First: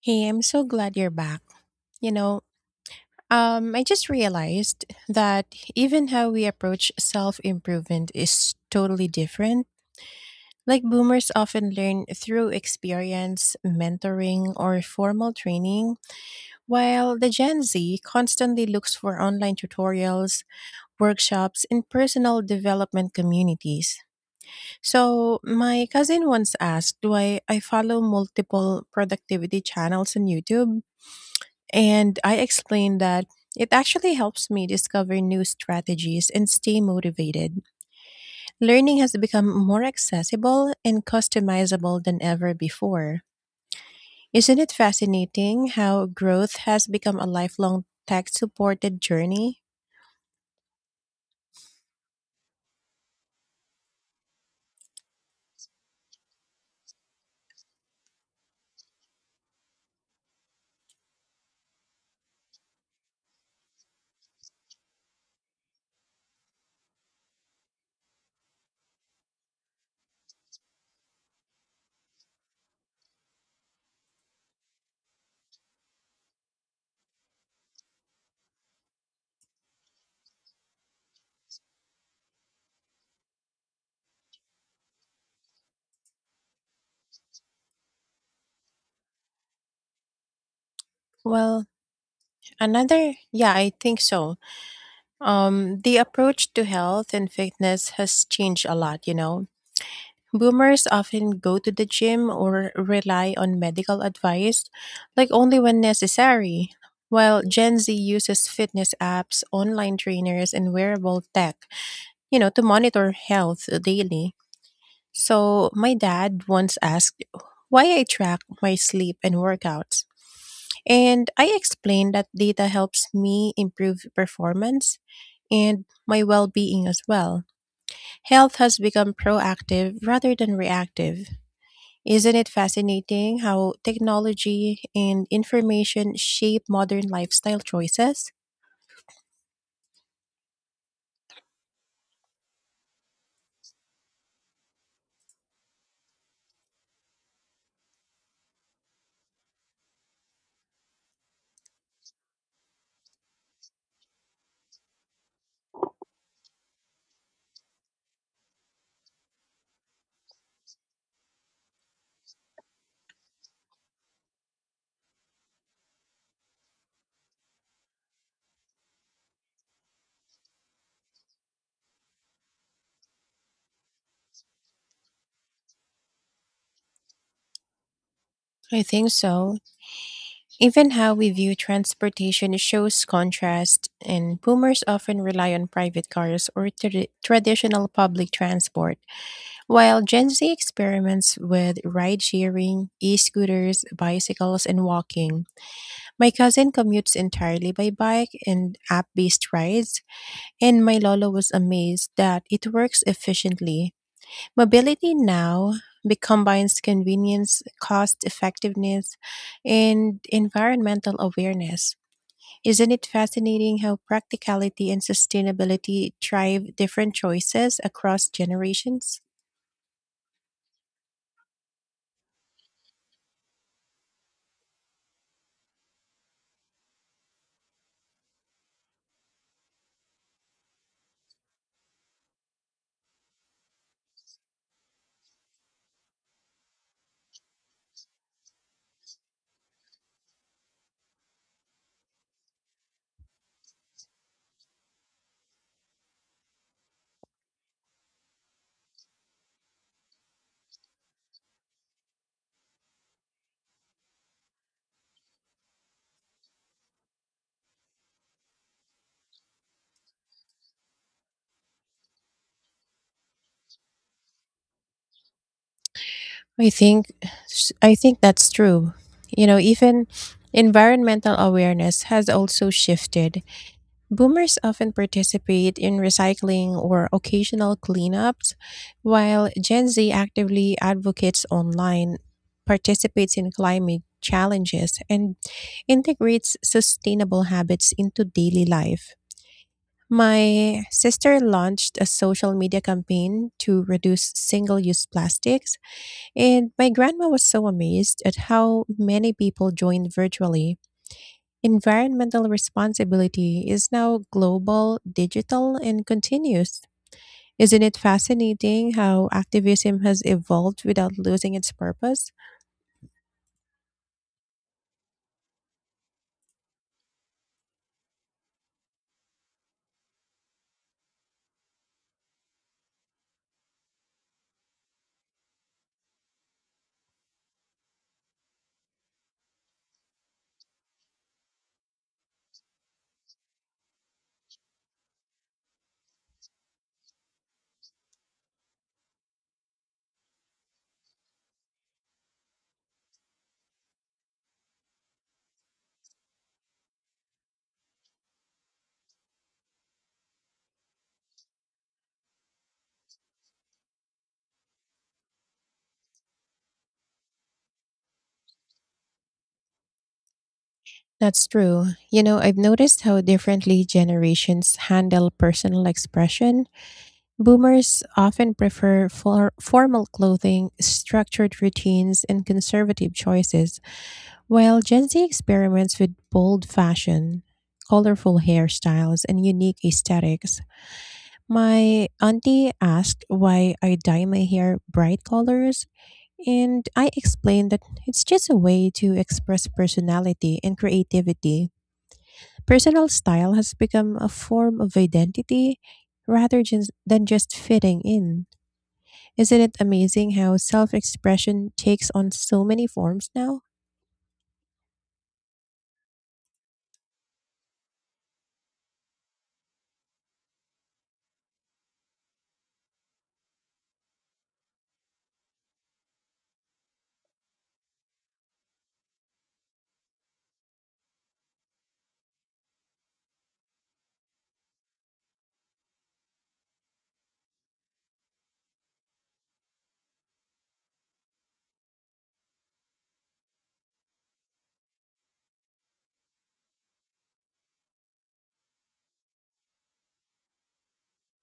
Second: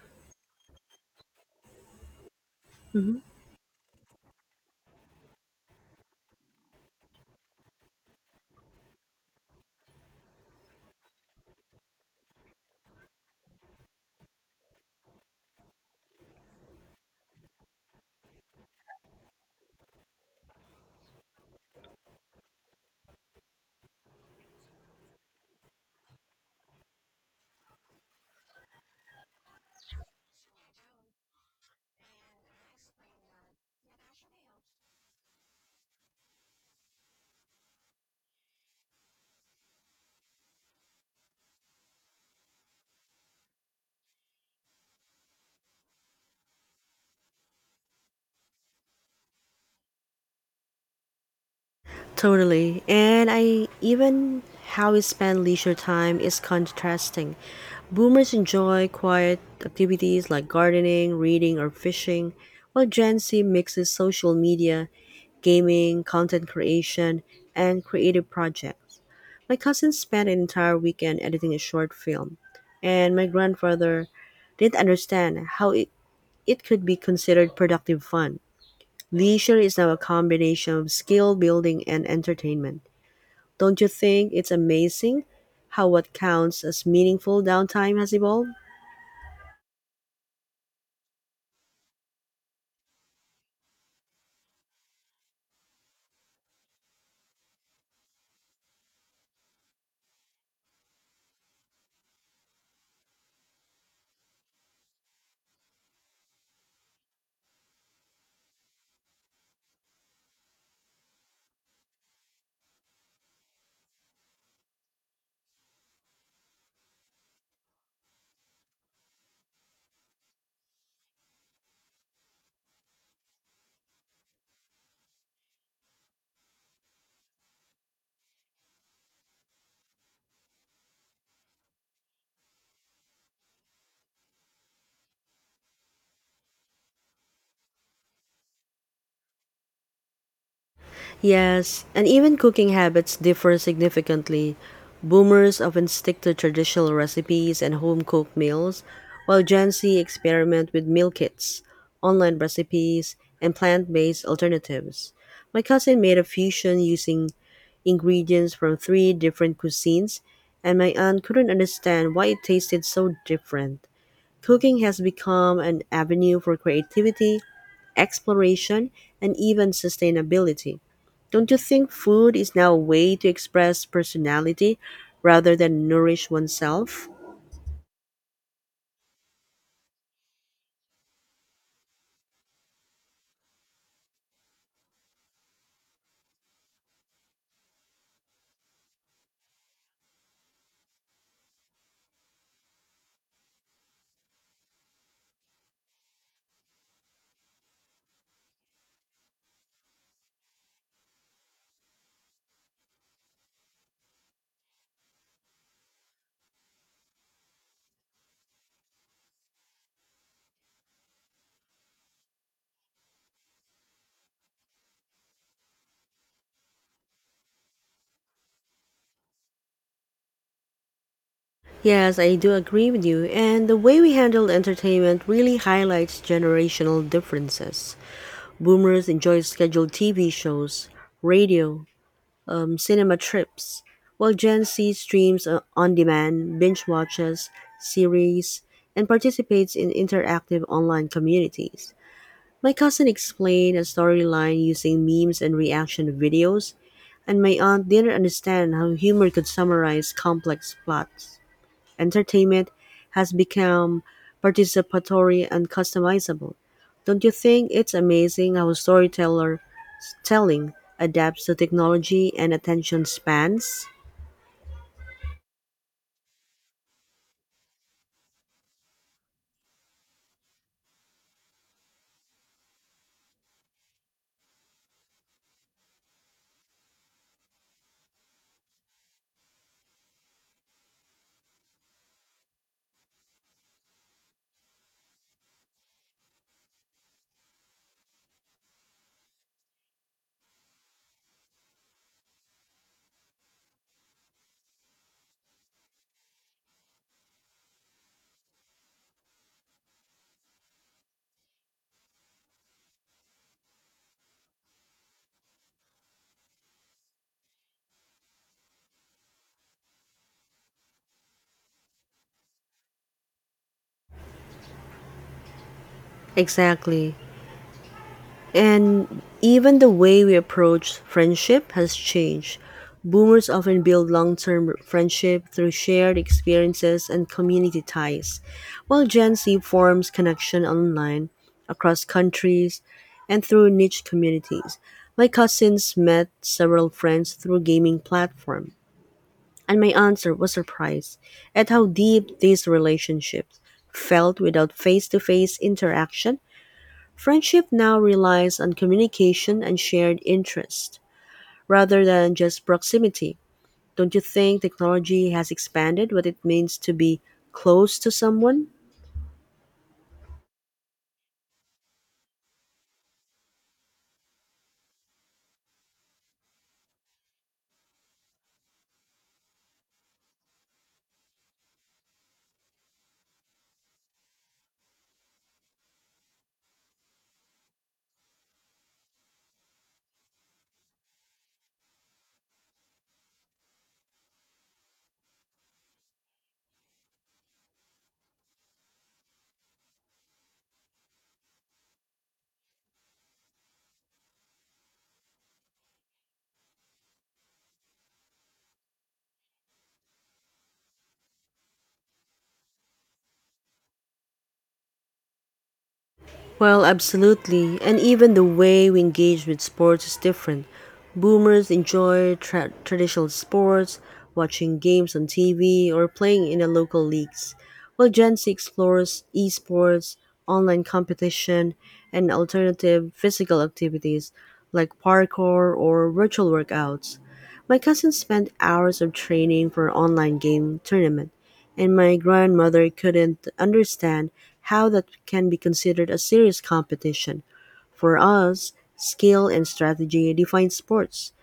Hey, I'm so glad you're back. You know, hmm I just realized that even how we approach self improvement is totally different. Like, boomers often learn through experience, mentoring, or formal training, while the Gen Z constantly looks for online tutorials, workshops, and personal development communities. So, my cousin once asked why I follow multiple productivity channels on YouTube. And I explained that it actually helps me discover new strategies and stay motivated. Learning has become more accessible and customizable than ever before. Isn't it fascinating how growth has become a lifelong tech supported journey? Totally. And I even how we spend leisure time is contrasting. Boomers enjoy quiet activities like gardening, reading, or fishing, while Gen Z mixes social media, gaming, content creation, and creative projects. My cousin spent an entire weekend editing a short film, and my grandfather didn't understand how it could be considered productive fun. Leisure is now a combination of skill building and entertainment. Don't you think it's amazing how what counts as meaningful downtime has evolved? Well, yeah, I think so. The approach to health and fitness has changed a lot. Boomers often go to the gym or rely on medical advice, like only when necessary, while Gen Z uses fitness apps, online trainers, and wearable tech, to monitor health daily. So, my dad once asked why I track my sleep and workouts. And I explained that data helps me improve performance and my well being as well. Health has become proactive rather than reactive. Isn't it fascinating how technology and information shape modern lifestyle choices? Yes, and even cooking habits differ significantly. Boomers often stick to traditional recipes and home cooked meals, while Gen Z experiment with meal kits, online recipes, and plant based alternatives. My cousin made a fusion using ingredients from three different cuisines, and my aunt couldn't understand why it tasted so different. Cooking has become an avenue for creativity exploration, and even sustainability. Don't you think food is now a way to express personality rather than nourish oneself? I think so. Even how we view transportation shows contrast, and boomers often rely on private cars or traditional public transport, while Gen Z experiments with ride sharing, e scooters, bicycles, and walking. My cousin commutes entirely by bike and app based rides, and my Lolo was amazed that it works efficiently. Mobility now combines convenience, cost effectiveness, and environmental awareness. Isn't it fascinating how practicality and sustainability drive different choices across generations? Yes, I do agree with you. And the way we handle entertainment really highlights generational differences. Boomers enjoy scheduled TV shows, radio, cinema trips, while Gen Z streams on demand, binge watches, series, and participates in interactive online communities. My cousin explained a storyline using memes and reaction videos, and my aunt didn't understand how humor could summarize complex plots. Entertainment has become participatory and customizable. Don't you think it's amazing how storyteller telling adapts to technology and attention spans? I think I think that's true. Even environmental awareness has also shifted. Boomers often participate in recycling or occasional cleanups, while Gen Z actively advocates online, participates in climate challenges, and integrates sustainable habits into daily life. My sister launched a social media campaign to reduce single use plastics, and my grandma was so amazed at how many people joined virtually. Environmental responsibility is now global, digital, and continuous. Isn't it fascinating how activism has evolved without losing its purpose? Exactly. And even the way we approach friendship has changed. Boomers often build long term friendship through shared experiences and community ties, while Gen Z forms connection online, across countries, and through niche communities. My cousins met several friends through gaming platform, and my answer was surprised at how deep these relationships felt without face to face interaction. Friendship now relies on communication and shared interest rather than just proximity. Don't you think technology has expanded what it means to be close to someone? That's true. I've noticed how differently generations handle personal expression. Boomers often prefer for formal clothing, structured routines, and conservative choices, while Gen Z experiments with bold fashion, colorful hairstyles, and unique aesthetics. My auntie asked why I dye my hair bright colors, and I explained that it's just a way to express personality and creativity. Personal style has become a form of identity rather than just fitting in. Isn't it amazing how self expression takes on so many forms now? Well, absolutely. And even the way we engage with sports is different. Boomers enjoy traditional sports, watching games on TV, or playing in the local leagues, while Gen Z explores esports, online competition, and alternative physical activities like parkour or virtual workouts. My cousin spent hours of training for online game tournament, and my grandmother couldn't understand how that can be considered a serious competition. For us, skill and strategy define sports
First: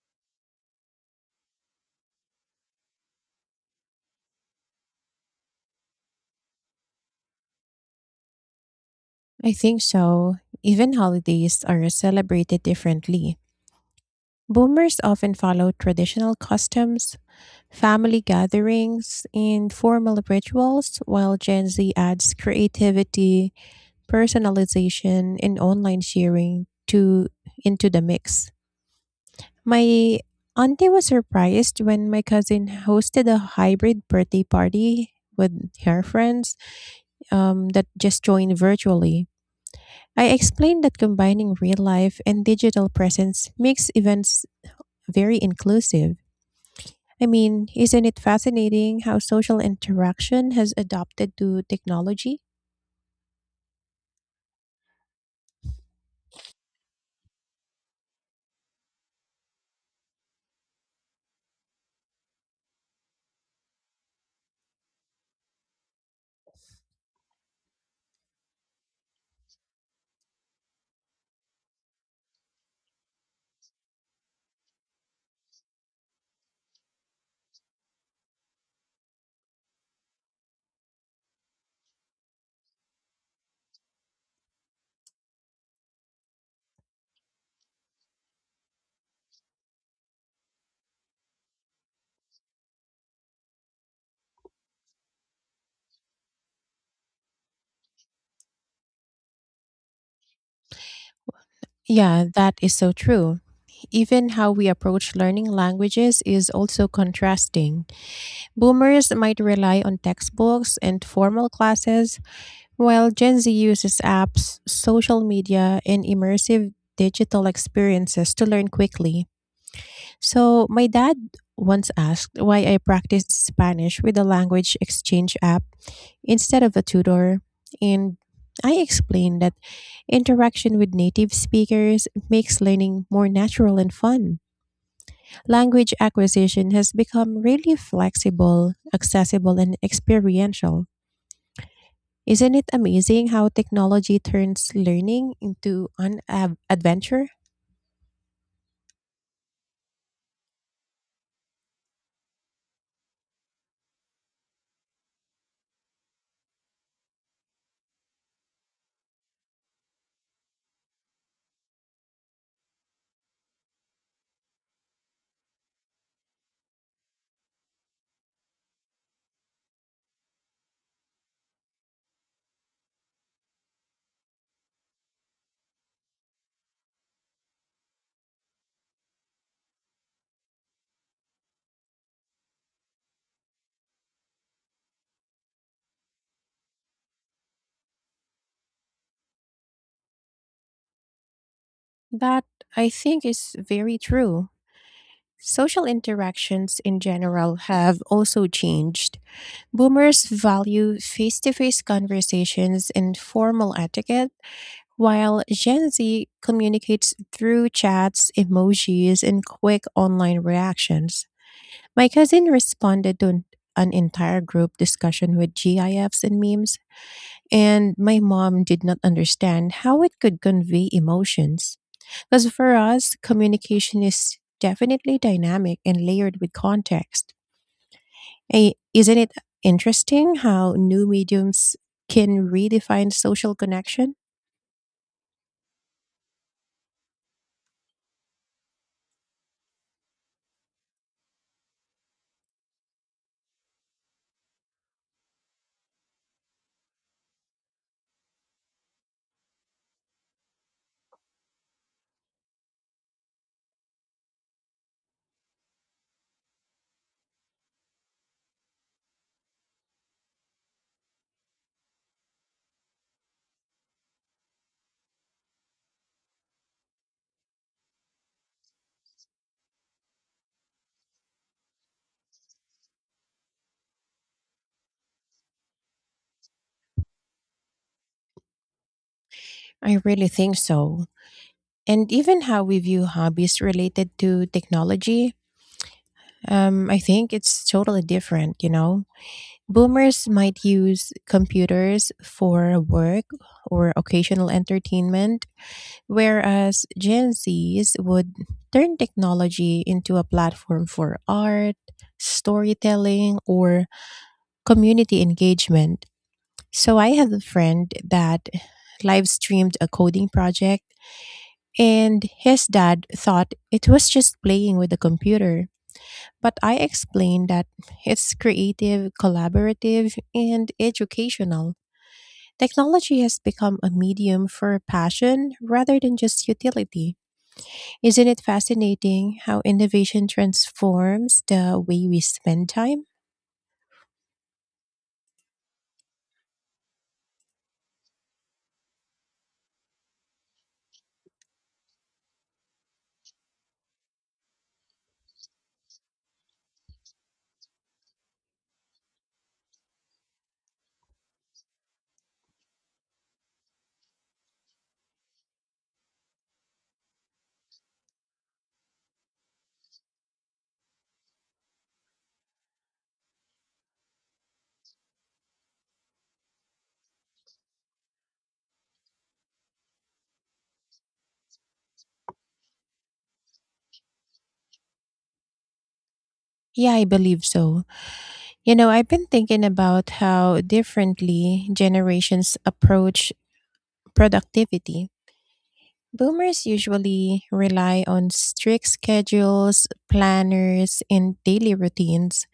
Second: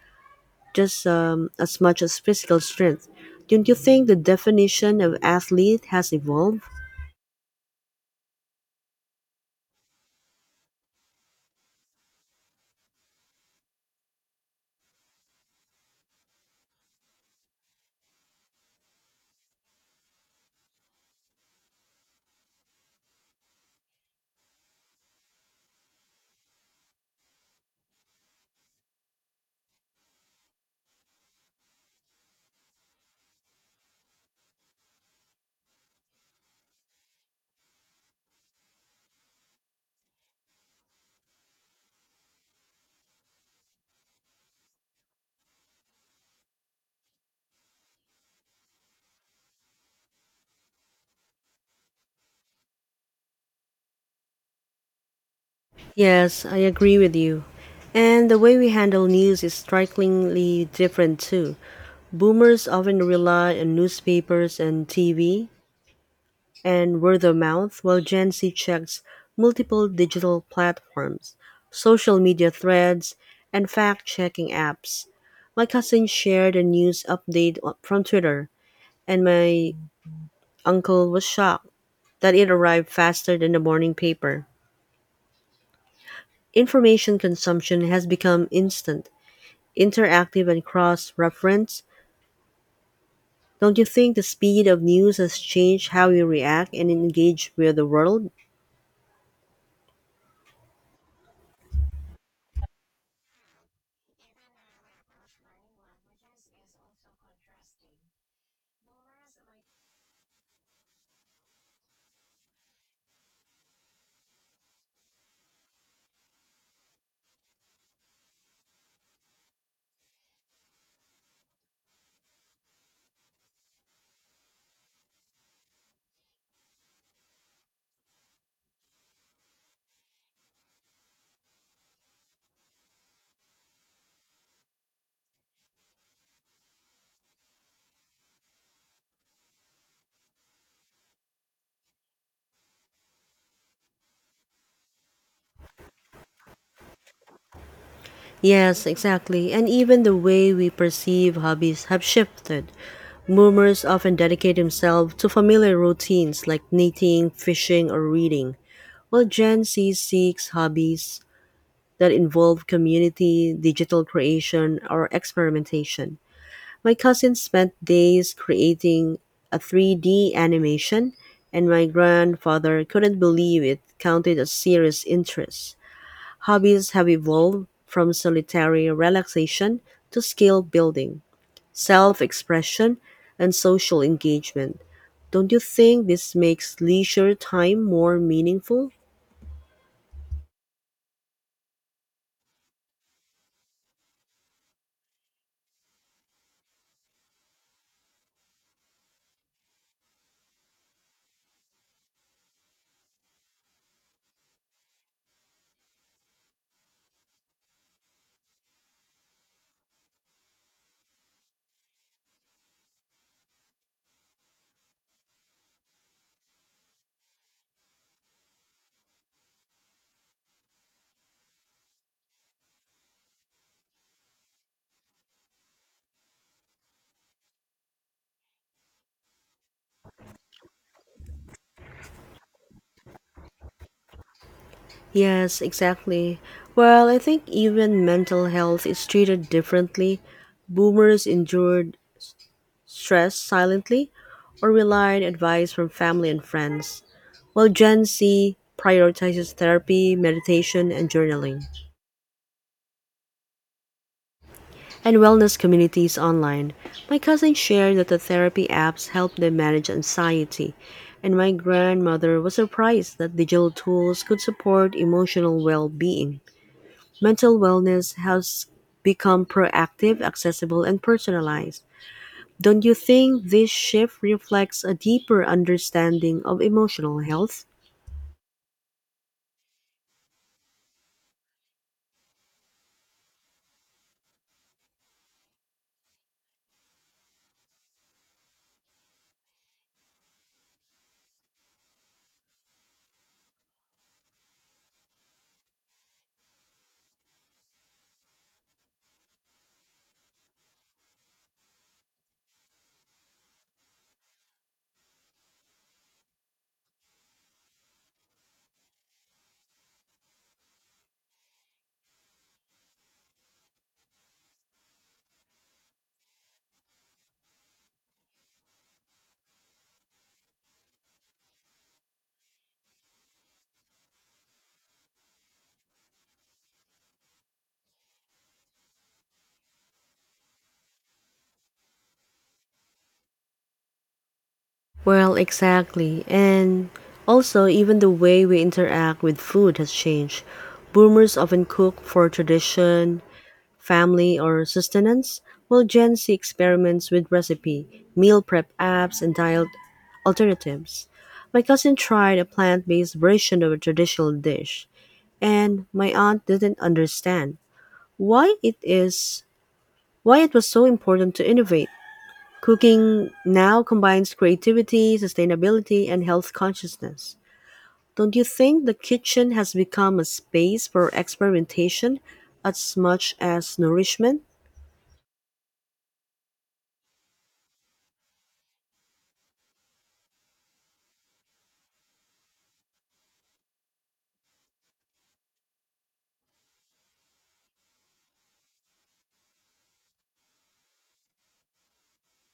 just as much as physical strength. Don't you think the definition of athlete has evolved? I think so. Even holidays are celebrated differently. Boomers often follow traditional customs, family gatherings, and formal rituals, while Gen Z adds creativity, personalization, and online sharing to into the mix. My auntie was surprised when my cousin hosted a hybrid birthday party with her friends that just joined virtually. I explained that combining real life and digital presence makes events very inclusive. I mean, isn't it fascinating how social interaction has adapted to technology? Yes, I agree with you. And the way we handle news is strikingly different too. Boomers often rely on newspapers and TV, and word of mouth while Gen Z checks multiple digital platforms, social media threads, and fact checking apps. My cousin shared a news update from Twitter, and my uncle was shocked that it arrived faster than the morning paper. Information consumption has become instant, interactive, and cross reference. Don't you think the speed of news has changed how we react and engage with the world? Yeah, that is so true. Even how we approach learning languages is also contrasting. Boomers might rely on textbooks and formal classes, while Gen Z uses apps, social media, and immersive digital experiences to learn quickly. So, my dad once asked why I practiced Spanish with a language exchange app instead of a tutor. And I explained that interaction with native speakers makes learning more natural and fun. Language acquisition has become really flexible, accessible, and experiential. Isn't it amazing how technology turns learning into an adventure? Yes, exactly. And even the way we perceive hobbies have shifted. Boomers often dedicate themselves to familiar routines like knitting, fishing, or reading, while Gen Z seeks hobbies that involve community, digital creation, or experimentation. My cousin spent days creating a 3D animation, and my grandfather couldn't believe it counted as serious interest. Hobbies have evolved from solitary relaxation to skill building, self expression, and social engagement. Don't you think this makes leisure time more meaningful? That, I think, is very true. Social interactions in general have also changed. Boomers value face to face conversations and formal etiquette, while Gen Z communicates through chats, emojis, and quick online reactions. My cousin responded to an entire group discussion with GIFs and memes, and my mom did not understand how it could convey emotions. Because for us, communication is definitely dynamic and layered with context. Isn't it interesting how new mediums can redefine social connection? Yes, exactly. Well, I think even mental health is treated differently. Boomers endured stress silently or relied on advice from family and friends, while Gen Z prioritizes therapy, meditation, and journaling and wellness communities online. My cousins shared that the therapy apps help them manage anxiety, and my grandmother was surprised that digital tools could support emotional well being. Mental wellness has become proactive, accessible, and personalized. Don't you think this shift reflects a deeper understanding of emotional health? I really think so. And even how we view hobbies related to technology, I think it's totally different, you know? Boomers might use computers for work or occasional entertainment, whereas Gen Zs would turn technology into a platform for art, storytelling, or community engagement. So I have a friend that live streamed a coding project, and his dad thought it was just playing with the computer. But I explained that it's creative, collaborative, and educational. Technology has become a medium for passion rather than just utility. Isn't it fascinating how innovation transforms the way we spend time? Well, exactly. And also, even the way we interact with food has changed. Boomers often cook for tradition, family, or sustenance, while Gen Z experiments with recipe, meal prep apps, and diet alternatives. My cousin tried a plant based version of a traditional dish, and my aunt didn't understand why it is why it was so important to innovate. Cooking now combines creativity, sustainability, and health consciousness. Don't you think the kitchen has become a space for experimentation as much as nourishment? Yeah, I believe so. I've been thinking about how differently generations approach productivity. Boomers usually rely on strict schedules, planners, and daily routines,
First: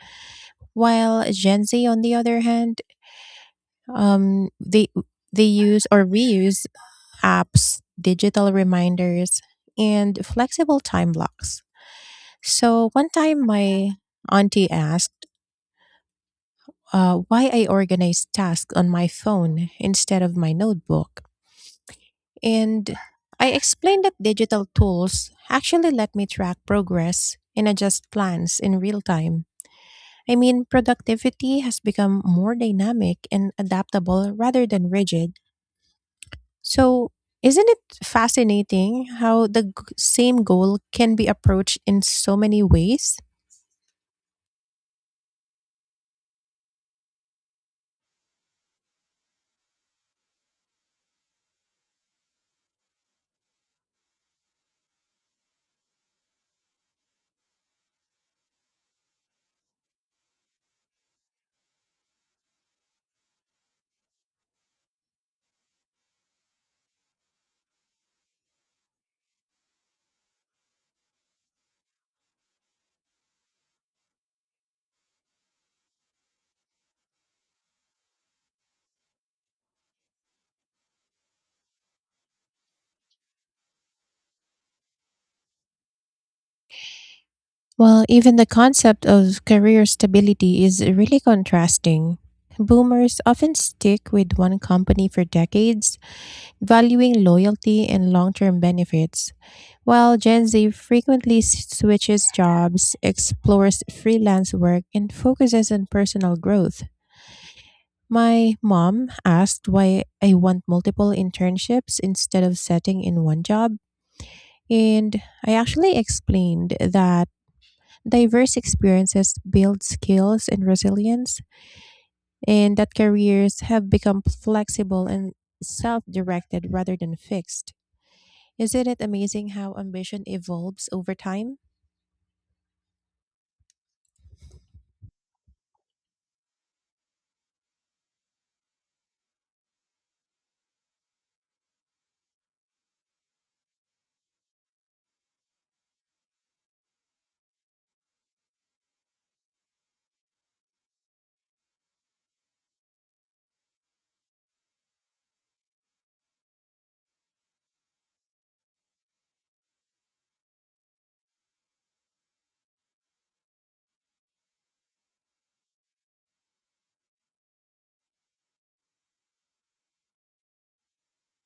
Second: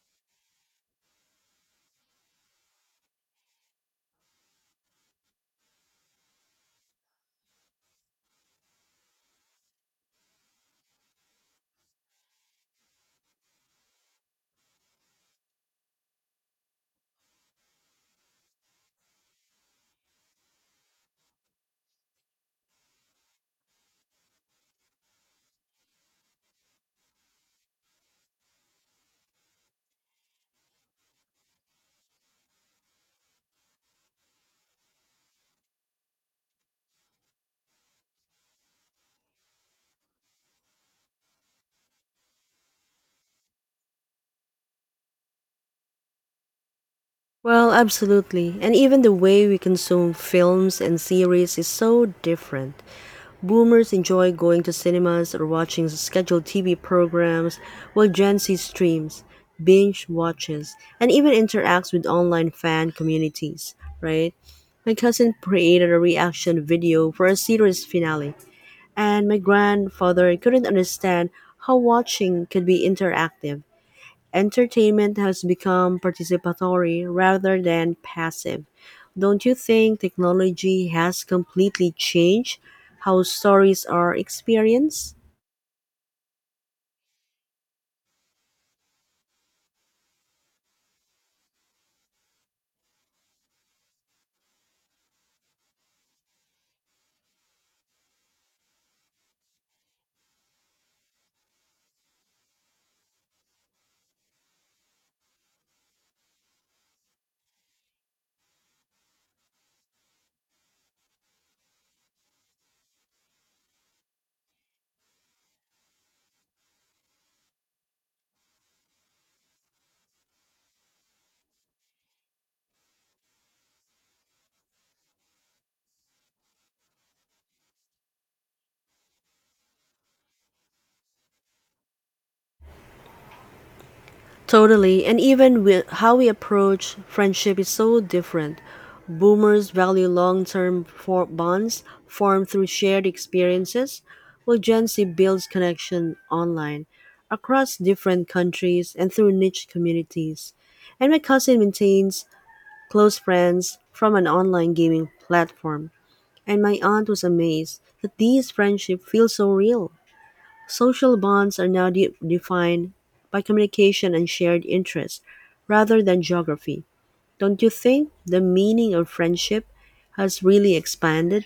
while Gen Z, on the other hand, um, they they use or reuse apps, digital reminders, and flexible time blocks. So one time my auntie asked why I organized tasks on my phone instead of my notebook. And I explained that digital tools actually let me track progress and adjust plans in real time. I mean, productivity has become more dynamic and adaptable rather than rigid. So, isn't it fascinating how the same goal can be approached in so many ways? Well, absolutely. And even the way we consume films and series is so different. Boomers enjoy going to cinemas or watching scheduled TV programs, while Gen Z streams, binge watches, and even interacts with online fan communities, right? My cousin created a reaction video for a series finale, and my grandfather couldn't understand how watching could be interactive. Entertainment has become participatory rather than passive. Don't you think technology has completely changed how stories are experienced? Well, even the concept of career stability is really contrasting. Boomers often stick with one company for decades, valuing loyalty and long term benefits, while Gen Z frequently switches jobs, explores freelance work, and focuses on personal growth. My mom asked why I want multiple internships instead of setting in one job, and I actually explained that diverse experiences build skills and resilience, and that careers have become flexible and self directed rather than fixed. Isn't it amazing how ambition evolves over time? Totally, and even with how we approach friendship is so different. Boomers value long-term bonds formed through shared experiences, while Gen Z builds connection online across different countries and through niche communities. And my cousin maintains close friends from an online gaming platform, and my aunt was amazed that these friendships feel so real. Social bonds are now defined by communication and shared interests rather than geography. Don't you think the meaning of friendship has really expanded?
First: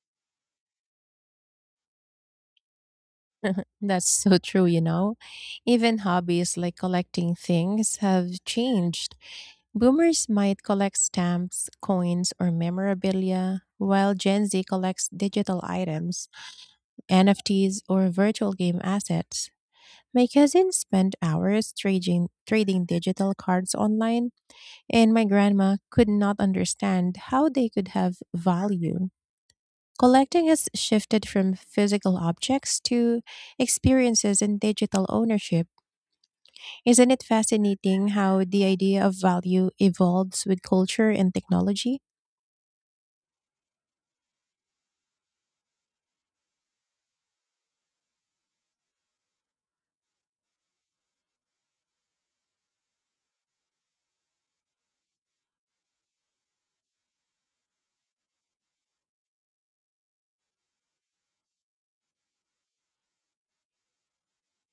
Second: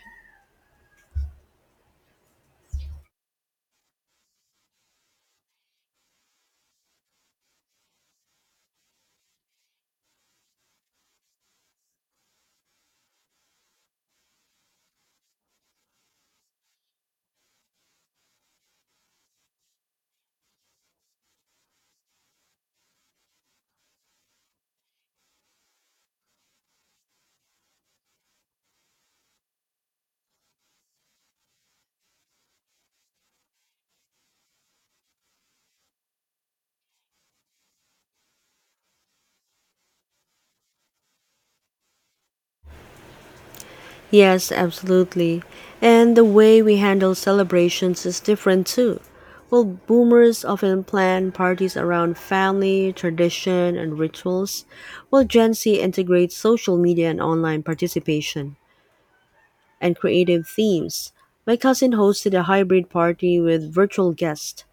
That's so true. Even hobbies like collecting things have changed. Boomers might collect stamps, coins, or memorabilia, while Gen Z collects digital items, NFTs, or virtual game assets. My cousins spent hours trading digital cards online, and my grandma could not understand how they could have value. Collecting has shifted from physical objects to experiences and digital ownership. Isn't it fascinating how the idea of value evolves with culture and technology? Yes, absolutely. And the way we handle celebrations is different too. Well, boomers often plan parties around family, tradition, and rituals, while Gen Z integrates social media and online participation and creative themes. My cousin hosted a hybrid party with virtual guests,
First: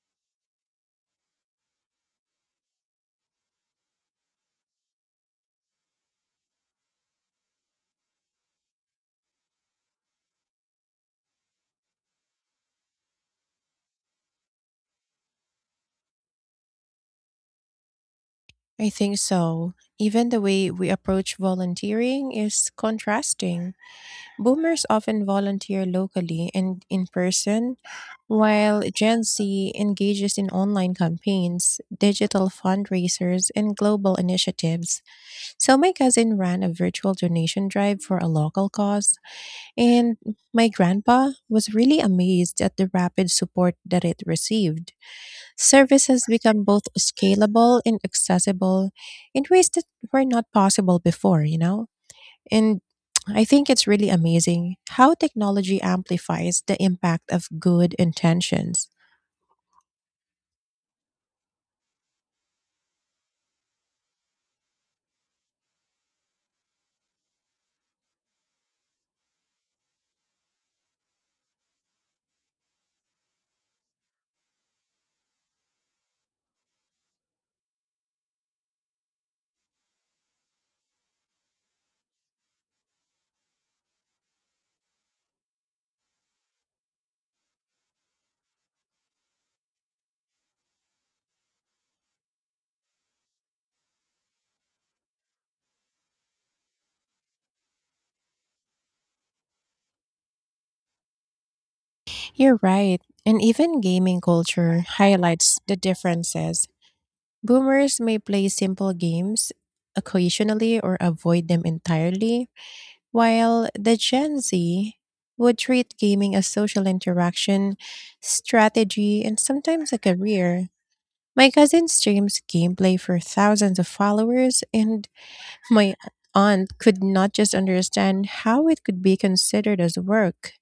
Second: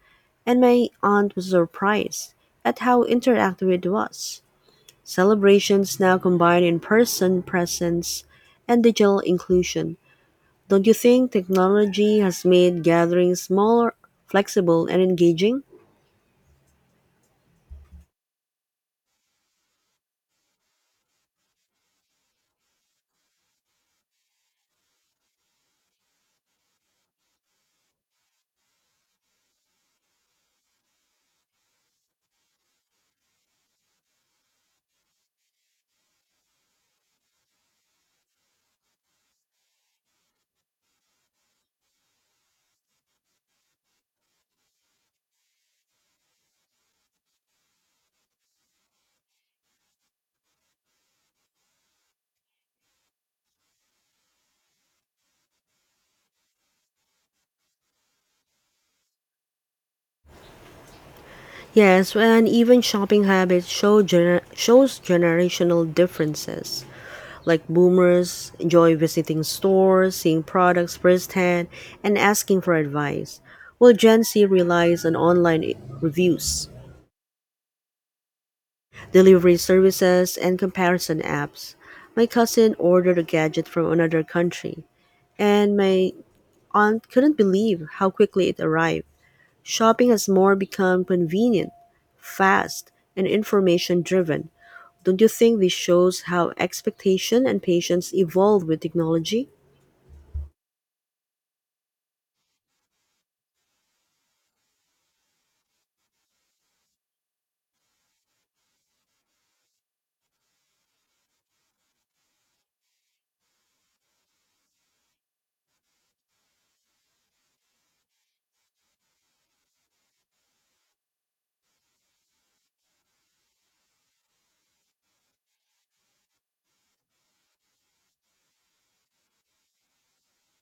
and my aunt was surprised at how interactive it was. Celebrations now combine in person presence and digital inclusion. Don't you think technology has made gatherings smaller, flexible, and engaging? I think so. Even the way we approach volunteering is contrasting. Boomers often volunteer locally and in person, while Gen Z engages in online campaigns, digital fundraisers, and global initiatives. So, my cousin ran a virtual donation drive for a local cause, and my grandpa was really amazed at the rapid support that it received. Service has become both scalable and accessible in ways that were not possible before. And I think it's really amazing how technology amplifies the impact of good intentions. Yes, and even shopping habits shows generational differences. Like boomers enjoy visiting stores, seeing products firsthand, and asking for advice, while Gen Z relies on online reviews, delivery services, and comparison apps. My cousin ordered a gadget from another country, and my aunt couldn't believe how quickly it arrived. Shopping has more become convenient, fast, and information driven. Don't you think this shows how expectation and patience evolve with technology? You're right. And even gaming culture highlights the differences. Boomers may play simple games occasionally or avoid them entirely, while the Gen Z would treat gaming as social interaction, strategy, and sometimes a career. My cousin streams gameplay for thousands of followers, and my aunt could not just understand how it could be considered as work.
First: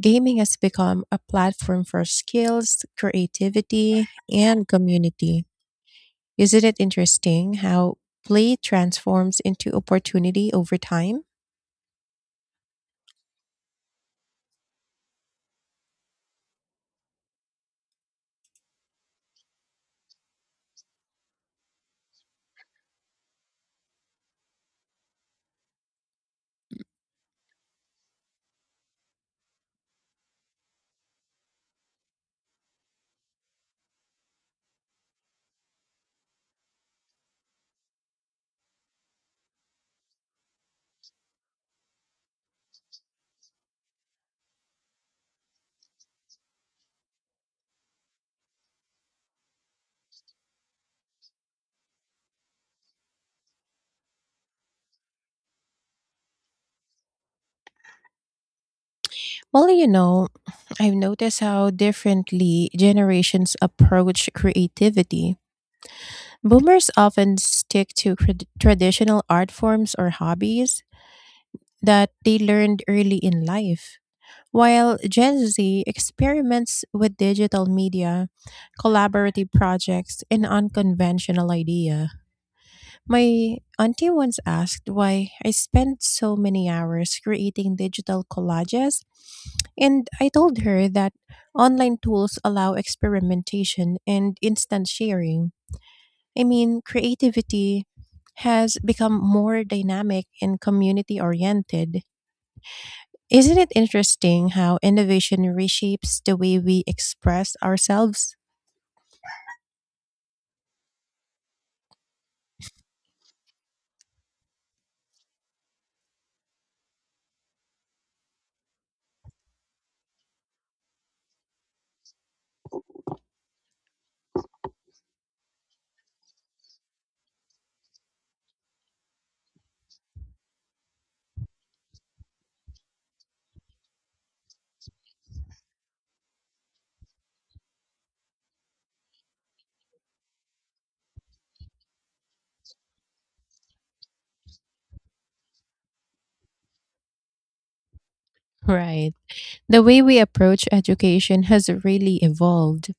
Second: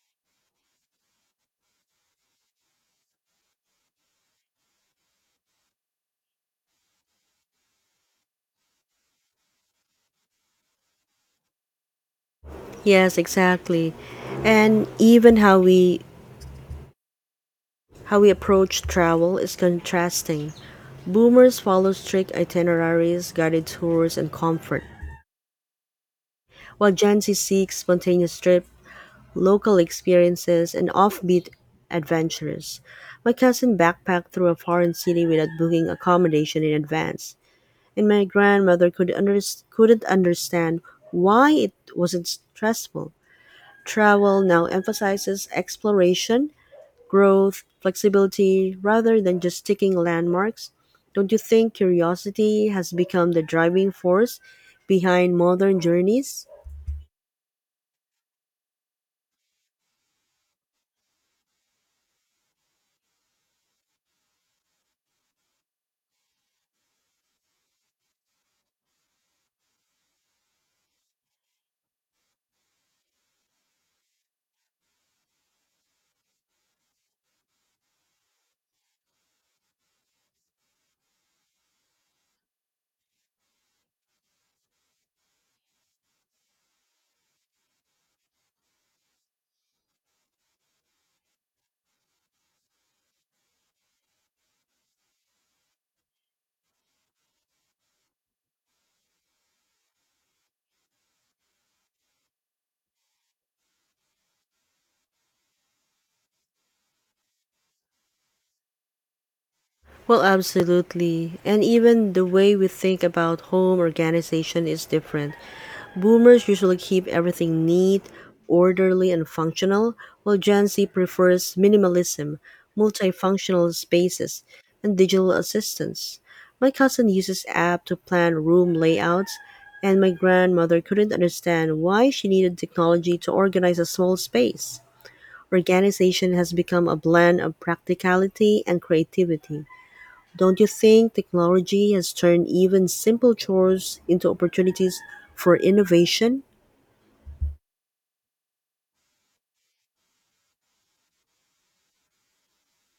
Gaming has become a platform for skills, creativity, and community. Isn't it interesting how play transforms into opportunity over time? Yes, exactly. And even how we approach travel is contrasting. Boomers follow strict itineraries, guided tours, and comfort, while Gen Z seeks spontaneous trip, local experiences, and offbeat adventures. My cousin backpacked through a foreign city without booking accommodation in advance, and my grandmother couldn't understand why it wasn't stressful. Travel now emphasizes exploration, growth, flexibility, rather than just ticking landmarks. Don't you think curiosity has become the driving force behind modern journeys? Well, I've noticed how differently generations approach creativity. Boomers often stick to traditional art forms or hobbies that they learned early in life, while Gen Z experiments with digital media, collaborative projects, and unconventional ideas. My auntie once asked why I spent so many hours creating digital collages, and I told her that online tools allow experimentation and instant sharing. I mean, creativity has become more dynamic and community oriented. Isn't it interesting how innovation reshapes the way we express ourselves? Well, absolutely. And even the way we think about home organization is different. Boomers usually keep everything neat, orderly, and functional, while Gen Z prefers minimalism, multifunctional spaces, and digital assistants. My cousin uses app to plan room layouts, and my grandmother couldn't understand why she needed technology to organize a small space. Organization has become a blend of practicality and creativity. Don't you think technology has turned even simple chores into opportunities for innovation? Right. The way we approach education has really evolved.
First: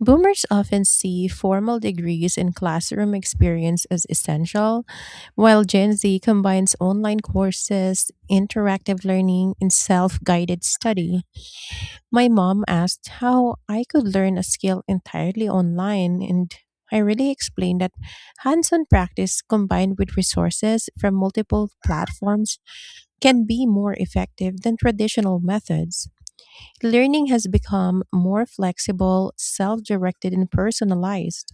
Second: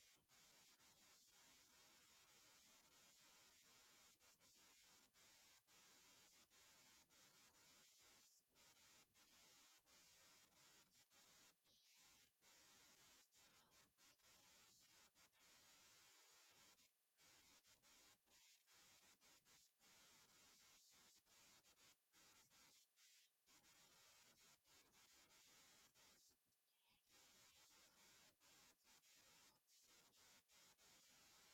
Boomers often see formal degrees and classroom experience as essential, while Gen Z combines online courses, interactive learning, and self guided study. My mom asked how I could learn a skill entirely online, and I really explained that hands on practice combined with resources from multiple platforms can be more effective than traditional methods. Learning has become more flexible, self directed, and personalized.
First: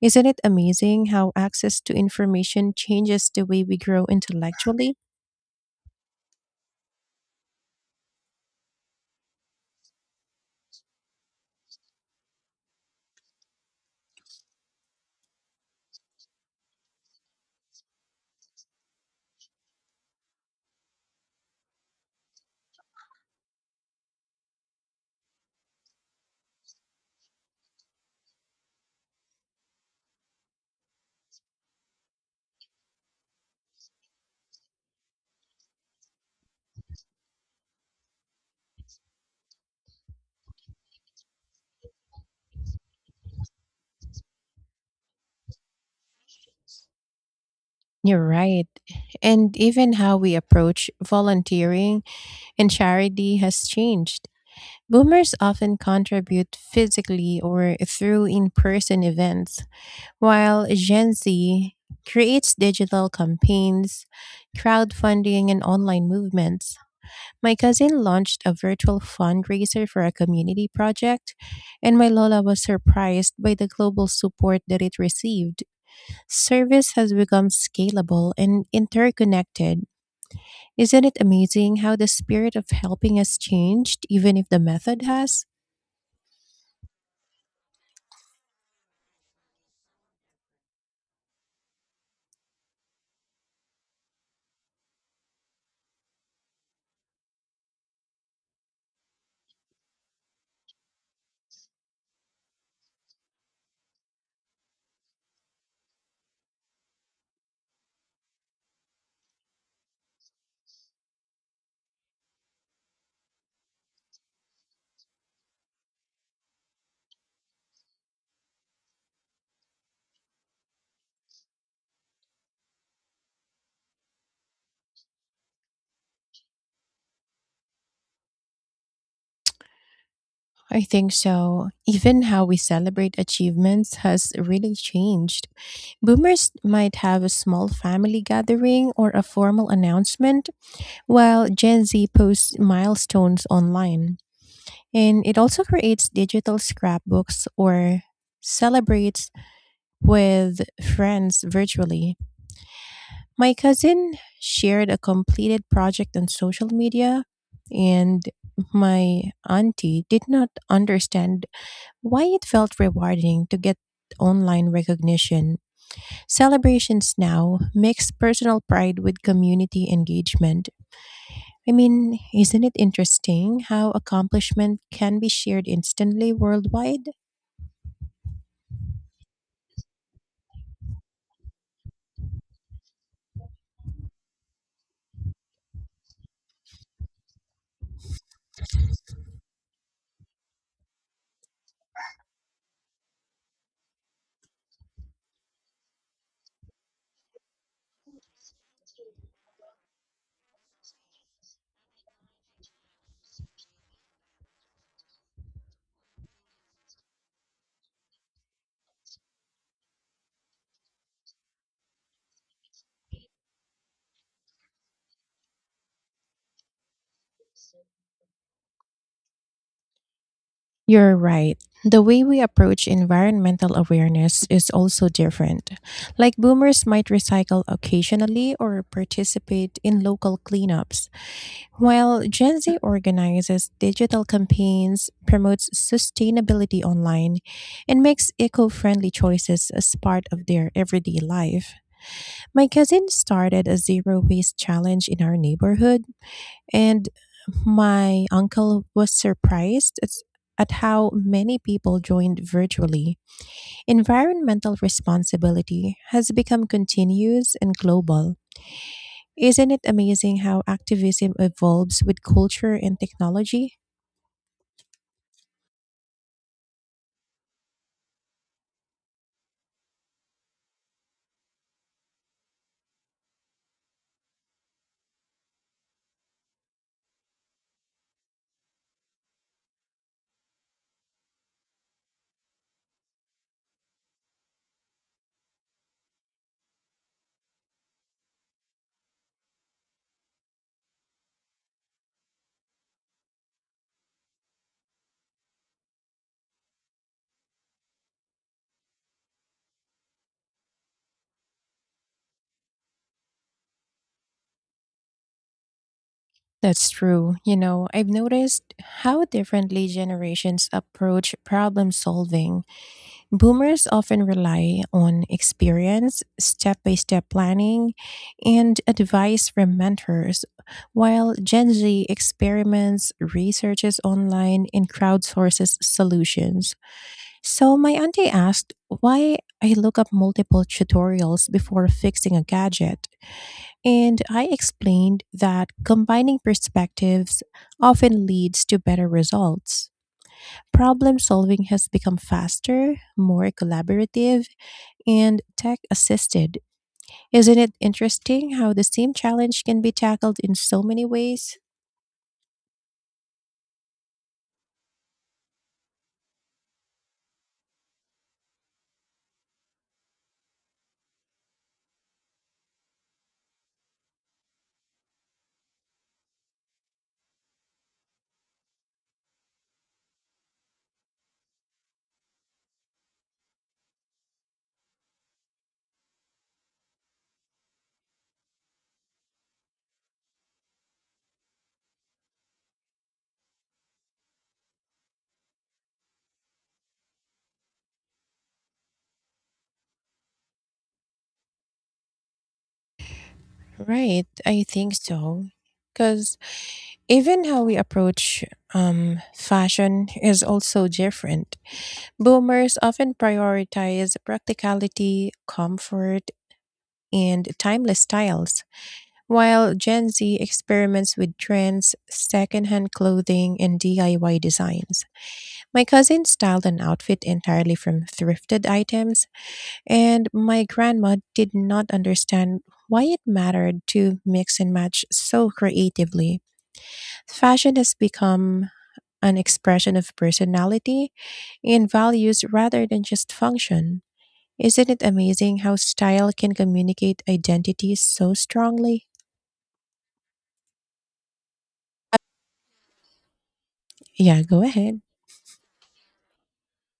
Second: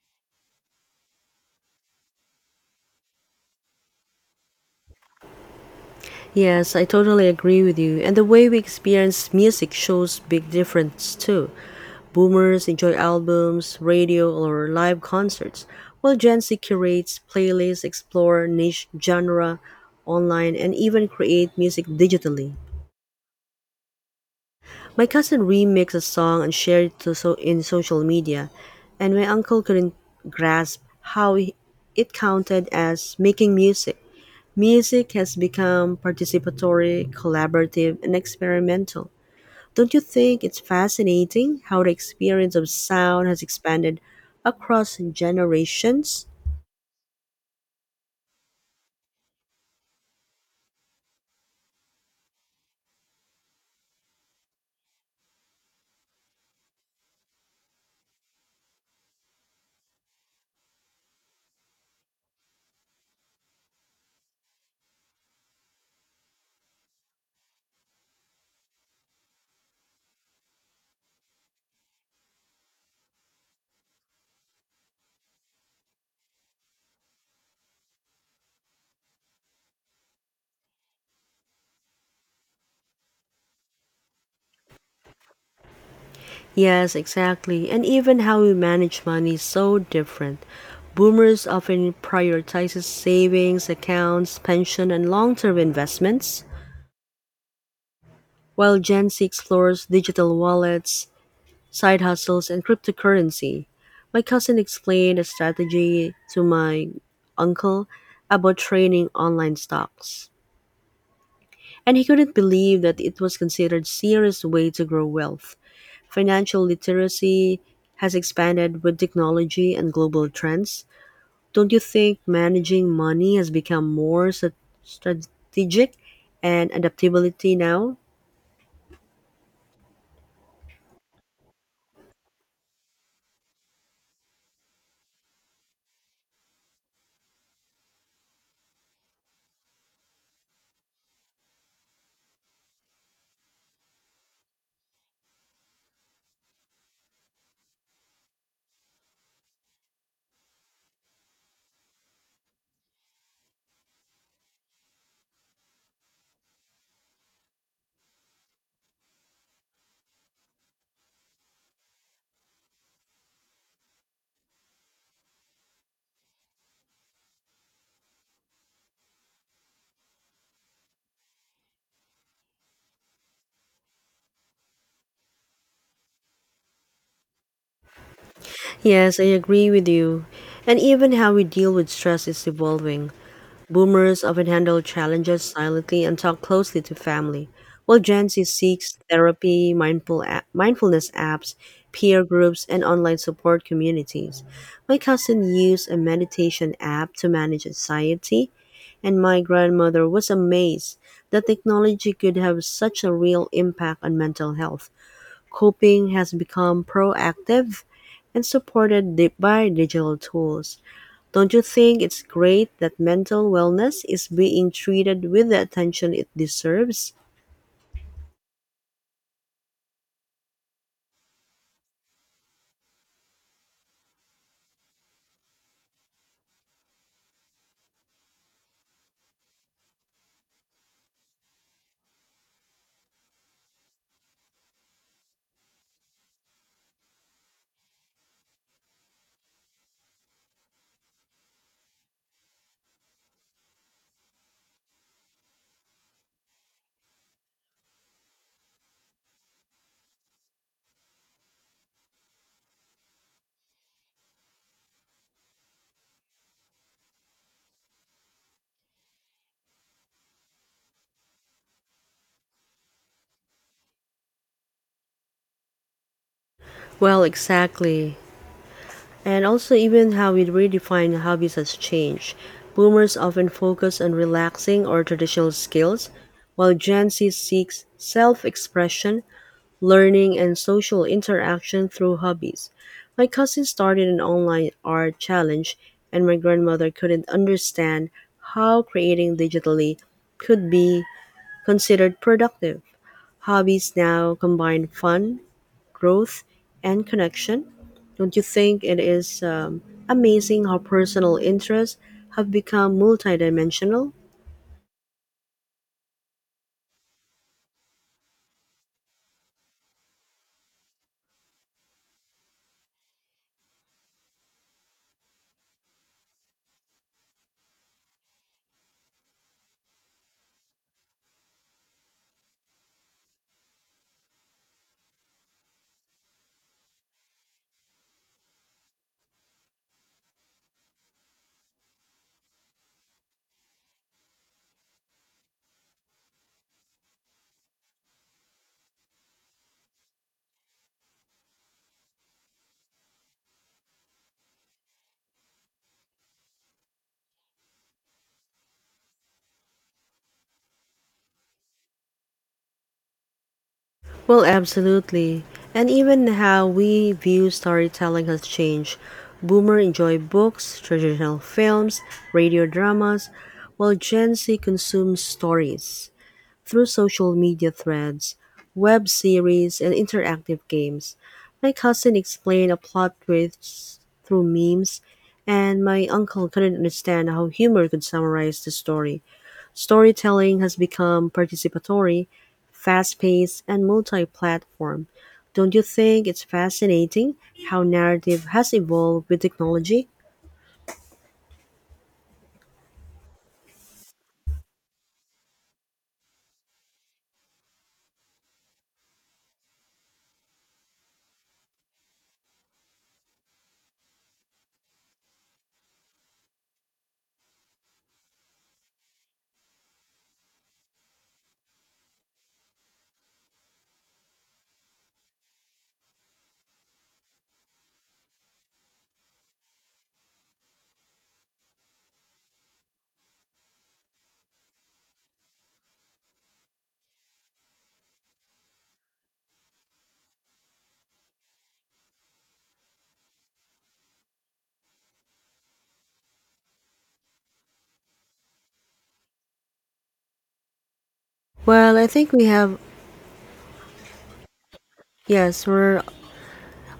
Isn't it amazing how access to information changes the way we grow intellectually? Yes, I totally agree with you. And the way we experience music shows big difference too. Boomers enjoy albums, radio, or live concerts, while Gen Z curates playlists, explore niche genre online, and even create music digitally. My cousin remixed a song and shared it to so in social media, and my uncle couldn't grasp how he- it counted as making music. Music has become participatory, collaborative, and experimental. Don't you think it's fascinating how the experience of sound has expanded across generations? You're right. And even how we approach volunteering and charity has changed. Boomers often contribute physically or through in person events, while Gen Z creates digital campaigns, crowdfunding, and online movements. My cousin launched a virtual fundraiser for a community project, and my Lola was surprised by the global support that it received. Service has become scalable and interconnected. Isn't it amazing how the spirit of helping has changed, even if the method has? Yes, exactly. And even how we manage money is so different. Boomers often prioritizes savings, accounts, pension, and long-term investments, while Gen Z explores digital wallets, side hustles, and cryptocurrency. My cousin explained a strategy to my uncle about trading online stocks, and he couldn't believe that it was considered serious way to grow wealth. Financial literacy has expanded with technology and global trends. Don't you think managing money has become more strategic and adaptability now? I think so. Even how we celebrate achievements has really changed. Boomers might have a small family gathering or a formal announcement, while Gen Z posts milestones online. And it also creates digital scrapbooks or celebrates with friends virtually. My cousin shared a completed project on social media, and my auntie did not understand why it felt rewarding to get online recognition. Celebrations now mix personal pride with community engagement. I mean, isn't it interesting how accomplishment can be shared instantly worldwide? Yes, I agree with you. And even how we deal with stress is evolving. Boomers often handle challenges silently and talk closely to family, while Gen Z seeks therapy, mindfulness apps, peer groups, and online support communities. My cousin used a meditation app to manage anxiety, and my grandmother was amazed that technology could have such a real impact on mental health. Coping has become proactive and supported by digital tools. Don't you think it's great that mental wellness is being treated with the attention it deserves? You're right. The way we approach environmental awareness is also different. Like, boomers might recycle occasionally or participate in local cleanups, while Gen Z organizes digital campaigns, promotes sustainability online, and makes eco friendly choices as part of their everyday life. My cousin started a zero waste challenge in our neighborhood, and my uncle was surprised at how many people joined virtually. Environmental responsibility has become continuous and global. Isn't it amazing how activism evolves with culture and technology? Well, exactly. And also, even how we redefine hobbies has changed. Boomers often focus on relaxing or traditional skills, while Gen Z seeks self expression learning, and social interaction through hobbies. My cousin started an online art challenge, and my grandmother couldn't understand how creating digitally could be considered productive. Hobbies now combine fun, growth, and connection. Don't you think it is amazing how personal interests have become multidimensional? That's true. I've noticed how differently generations approach problem solving. Boomers often rely on experience, step by step planning, and advice from mentors, while Gen Z experiments, researches online, and crowdsources solutions. So, my auntie asked why I look up multiple tutorials before fixing a gadget, and I explained that combining perspectives often leads to better results. Problem solving has become faster, more collaborative, and tech assisted. Isn't it interesting how the same challenge can be tackled in so many ways? Well, absolutely. And even how we view storytelling has changed. Boomer enjoy books, traditional films, radio dramas, while Gen Z consumes stories through social media threads, web series, and interactive games. My cousin explained a plot twist through memes, and my uncle couldn't understand how humor could summarize the story. Storytelling has become participatory, fast-paced, and multi-platform. Don't you think it's fascinating how narrative has evolved with technology? Right, I think so. Because even how we approach fashion is also different. Boomers often prioritize practicality, comfort, and timeless styles, while Gen Z experiments with trends, secondhand clothing, and DIY designs. My cousin styled an outfit entirely from thrifted items. And my grandma did not understand why it mattered to mix and match so creatively. Fashion has become an expression of personality and values rather than just function. Isn't it amazing how style can communicate identity so strongly? Well, I think we have, Yeah, go ahead. yes, we're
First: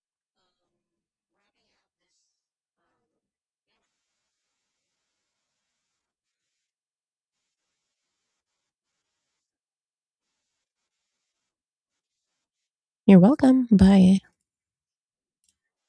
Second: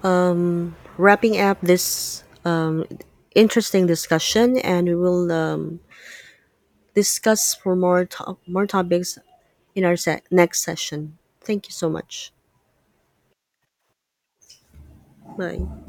wrapping up this interesting discussion and we will discuss for more, more topics in our next session. Thank you so much. You're welcome. Bye. Bye.